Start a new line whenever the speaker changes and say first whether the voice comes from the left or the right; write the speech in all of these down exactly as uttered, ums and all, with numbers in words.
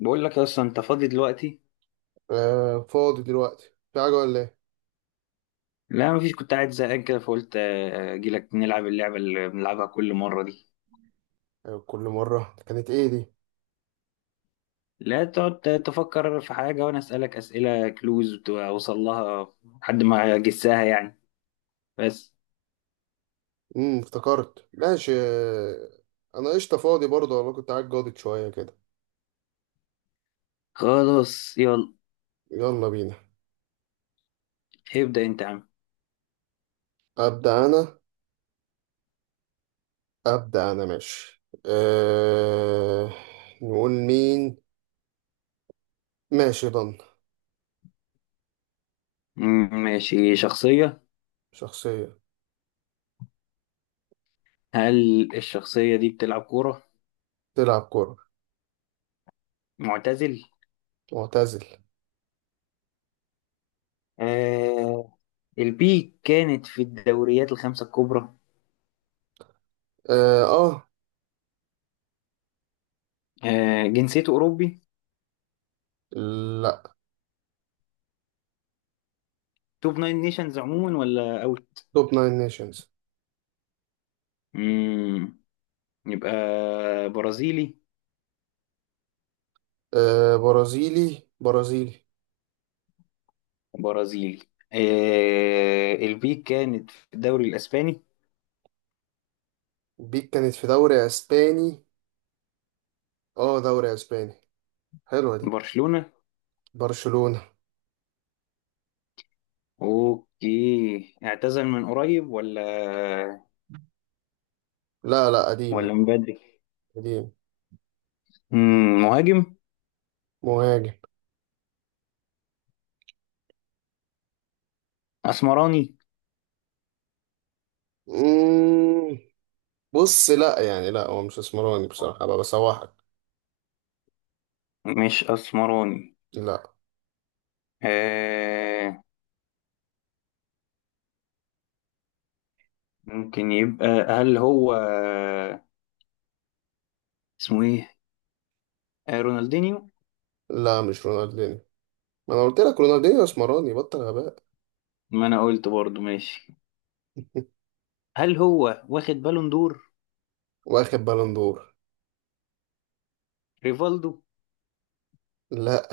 left: بقول لك يا اسطى، انت فاضي دلوقتي؟
right: آه، فاضي دلوقتي. في حاجة ولا ايه؟
left: لا مفيش، كنت قاعد زهقان كده فقلت آه، اجي لك نلعب اللعبه اللي بنلعبها كل مره دي.
right: أيوة، كل مرة كانت ايه دي؟
left: لا، تقعد تفكر في حاجه وانا اسالك اسئله كلوز اوصل لها. لحد ما اجسها يعني. بس.
right: امم افتكرت ماشي آه، انا قشطة، فاضي برضه والله، كنت قاعد جاضد شوية كده.
left: خلاص يلا.
right: يلا بينا.
left: ابدا انت يا عم.
right: أبدأ أنا. أبدأ أنا ماشي أه... نقول مين. ماشي ضن.
left: مم، ماشي، شخصيه.
right: شخصية.
left: هل الشخصيه دي بتلعب كوره؟
right: تلعب كورة.
left: معتزل؟
right: معتزل.
left: آه. البيك كانت في الدوريات الخمسه الكبرى؟
right: اه. آه.
left: آه، جنسيته اوروبي؟
right: لا.
left: توب ناين نيشنز عموما ولا اوت؟
right: توب ناين نيشنز.
left: يبقى برازيلي؟
right: أه... برازيلي برازيلي.
left: برازيلي. آه، البيك كانت في الدوري الاسباني؟
right: بيك كانت في دوري اسباني. اه، دوري اسباني. حلوة دي.
left: برشلونة؟
right: برشلونة.
left: اوكي، اعتزل من قريب ولا
right: لا لا، قديمة.
left: ولا من بدري؟
right: قديم.
left: مم، مهاجم؟
right: مهاجم.
left: اسمراني؟
right: مم. بص، لا يعني لا، هو مش اسمراني بصراحة، أبقى بسوحك.
left: مش اسمراني.
right: لا.
left: آه. ممكن يبقى. هل هو اسمه ايه؟ آه، رونالدينيو؟
right: لا مش رونالدينيو. ما أنا قلت لك رونالدينيو اسمراني، بطل غباء.
left: ما انا قلت برضو، ماشي. هل هو واخد بالون دور؟
right: واخد بالون دور.
left: ريفالدو؟
right: لا.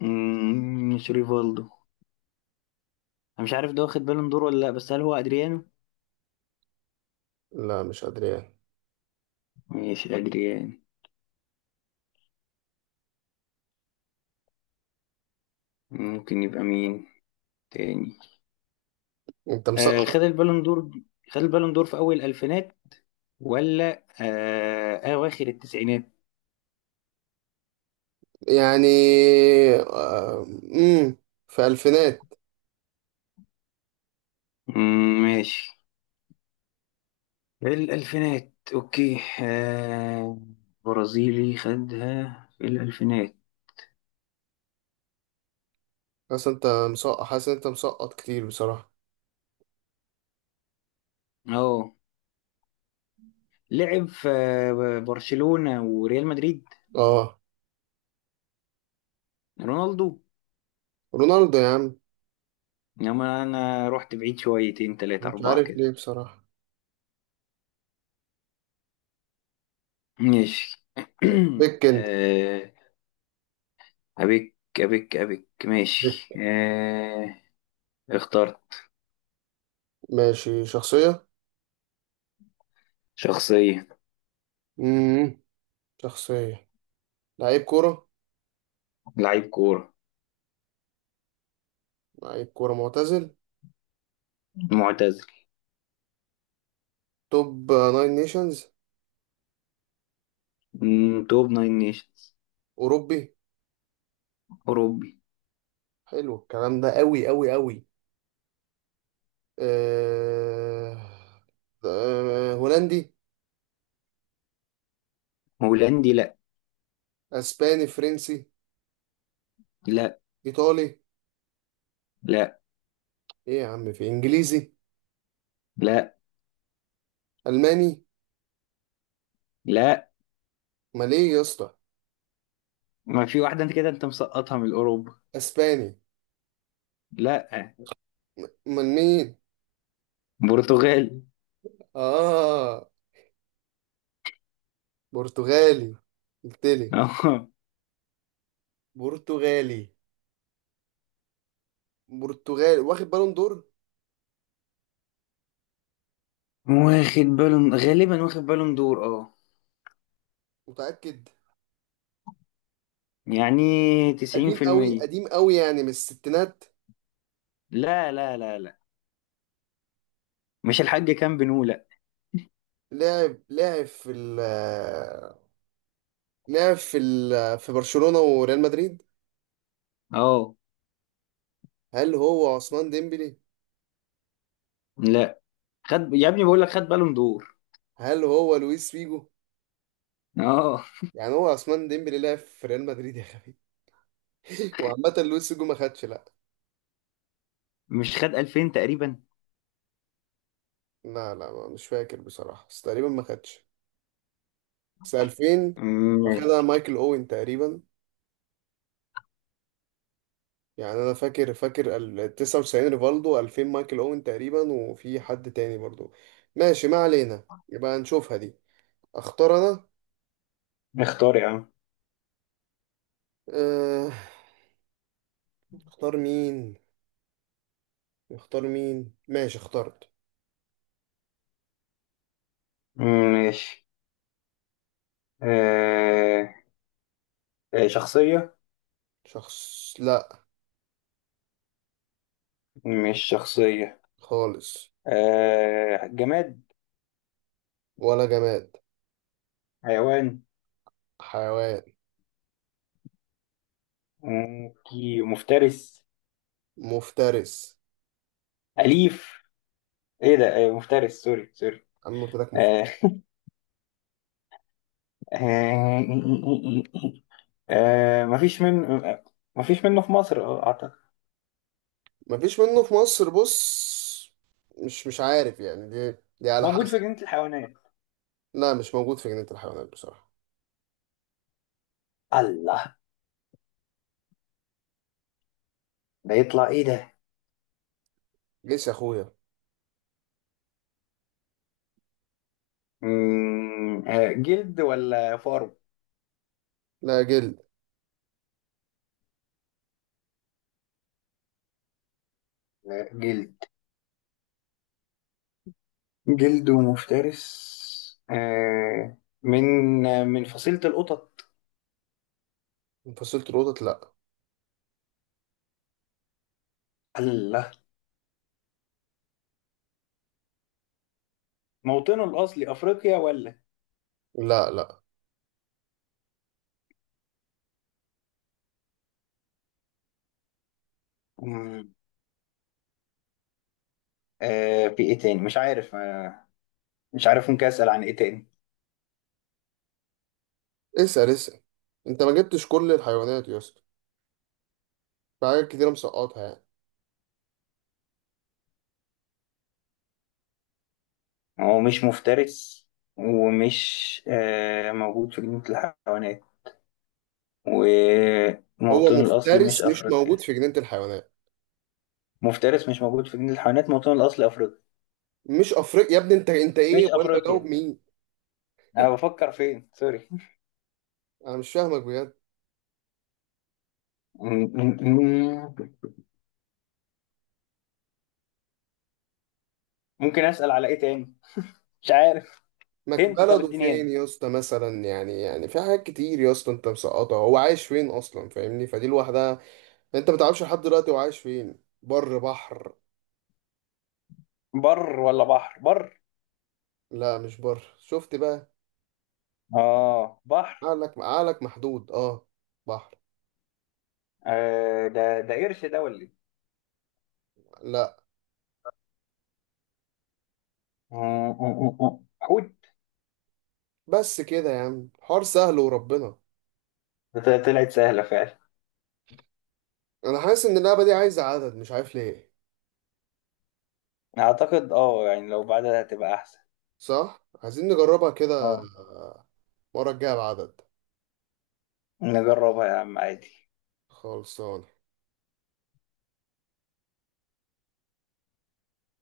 left: مم، مش ريفالدو. انا مش عارف ده واخد بالون دور ولا لا، بس هل هو ادريانو؟
right: لا مش أدريان.
left: ماشي ادريانو. ممكن يبقى مين تاني؟
right: أنت
left: آه،
right: مسقط.
left: خد البالون دور. خد البالون دور في اول الالفينات ولا آه اواخر التسعينات؟
right: يعني آه، مم. في ألفينات.
left: مم، ماشي. الالفينات، اوكي. آه. برازيلي خدها في الالفينات.
right: حاسس أنت مسقط حاسس أنت مسقط كتير بصراحة.
left: اه. لعب في آه، برشلونة وريال مدريد؟
right: أه.
left: رونالدو؟
right: رونالدو يا عم.
left: انما انا رحت بعيد شويتين تلاتة
right: مش
left: اربعة
right: عارف
left: كده.
right: ليه بصراحة.
left: ماشي.
right: بيك أنت.
left: آه. أبيك أبيك أبيك. ماشي.
right: بيك.
left: آه... اخترت.
right: ماشي شخصية.
left: شخصية.
right: امم شخصية. لعيب كورة.
left: لعيب كورة.
right: لعيب كورة معتزل.
left: معتزل.
right: توب ناين نيشنز.
left: مم، توب ناين نيشنز.
right: أوروبي.
left: أوروبي.
right: حلو الكلام ده أوي أوي أوي. أه... أه... هولندي.
left: هولندي؟ لأ.
right: أسباني، فرنسي.
left: لأ.
right: إيطالي.
left: لأ.
right: إيه يا عم، في إنجليزي.
left: لأ.
right: ألماني.
left: لأ.
right: أمال إيه يا اسطى.
left: ما في واحدة، أنت كده أنت مسقطها من أوروبا.
right: أسباني.
left: لأ.
right: م- أمال مين.
left: برتغالي.
right: آه، برتغالي. قلتلي.
left: أه.
right: برتغالي. برتغالي واخد بالون دور.
left: واخد بالون، غالبا واخد بالون دور، أه.
right: متأكد.
left: يعني تسعين
right: قديم
left: في
right: أوي
left: المية.
right: قديم أوي، يعني من الستينات.
left: لا، لا، لا، لا. مش الحاج كان بنو، لأ.
right: لعب لعب في ال. لعب في ال في برشلونة وريال مدريد.
left: أه.
right: هل هو عثمان ديمبلي.
left: لأ. خد يا ابني، بقول لك خد بالون دور.
right: هل هو لويس فيجو.
left: أه.
right: يعني هو عثمان ديمبلي لعب في ريال مدريد يا خبيث. وعامة لويس فيجو ما خدش، لا.
left: مش خد ألفين تقريبا؟
right: لا لا، ما- مش فاكر بصراحة، بس تقريبا ما خدش. بس ألفين. واخدها
left: ماشي.
right: مايكل اوين تقريبا. يعني انا فاكر فاكر ال التسعة وتسعين ريفالدو، ألفين مايكل اوين تقريبا، وفي حد تاني برضو. ماشي ما علينا، يبقى نشوفها دي. اختار انا.
left: اختار يا عم.
right: أه اختار مين. اختار مين ماشي اخترت.
left: ماشي. آه... آه، شخصية.
right: شخص. لا.
left: مش شخصية؟
right: خالص.
left: آه... جماد؟
right: ولا جماد.
left: حيوان؟
right: حيوان.
left: مم، كي- مفترس؟
right: مفترس.
left: أليف؟ إيه ده! آه، مفترس، سوري سوري.
right: انا قلت لك
left: آه...
right: مفترس.
left: آه... آه... مفيش من مفيش منه في مصر، آه، أعتقد.
right: مفيش منه في مصر، بص. مش مش عارف، يعني دي دي على
left: موجود في
right: حسب.
left: جنينة الحيوانات؟
right: لا مش موجود في جنينة الحيوانات بصراحة.
left: الله. ده يطلع إيه ده؟
right: جيس يا اخويا.
left: مم، آه، جلد ولا فارو؟
right: لا جلد.
left: لا، جلد. جلد مفترس، آه من من فصيلة القطط؟
right: فصيلة القطط، لا.
left: الله. موطنه الأصلي أفريقيا ولا؟
right: لا لا.
left: مم، آه في إيه تاني، مش عارف. آه مش عارف، ممكن أسأل عن إيه تاني؟
right: اسأل اسأل. انت ما جبتش كل الحيوانات يا اسطى. في حاجات كتيرة مسقطها يعني.
left: هو مش مفترس، ومش آه موجود في جنينة الحيوانات،
right: هو
left: وموطنه الأصلي مش
right: مفترس، مش موجود
left: أفريقيا؟
right: في جنينة الحيوانات.
left: مفترس، مش موجود في جنينة الحيوانات، موطنه الأصلي أفريقيا؟
right: مش افريقيا يا ابني، انت انت ايه
left: مش
right: وانا بجاوب
left: أفريقيا.
right: مين.
left: أنا بفكر فين، سوري.
right: انا مش فاهمك بجد.
left: مم، مم، مم. ممكن أسأل على إيه تاني؟ مش عارف.
right: ما ك-
left: هنت، طب
right: بلده
left: اديني
right: فين
left: هنت.
right: يا اسطى، مثلا يعني يعني في حاجات كتير يا اسطى انت مسقطها. هو عايش فين اصلا، فاهمني؟ فدي لوحدها. انت ما تعرفش لحد دلوقتي هو عايش فين، بر بحر؟
left: بر ولا بحر؟ بر.
right: لا مش بر، شفت بقى.
left: اه، بحر.
right: عقلك عقلك محدود، اه. بحر.
left: آه، ده ده قرش ده ولا ايه؟
right: لا.
left: آه، آه، آه، آه. حوت.
right: بس كده يا عم، حوار سهل وربنا.
left: ده طلعت سهلة فعلا.
right: انا حاسس ان اللعبه دي عايزه عدد، مش عارف ليه.
left: اعتقد اه، يعني لو بعدها هتبقى احسن.
right: صح، عايزين نجربها كده.
left: اه.
right: المره الجايه بعدد.
left: نجربها يا عم عادي.
right: خلصان.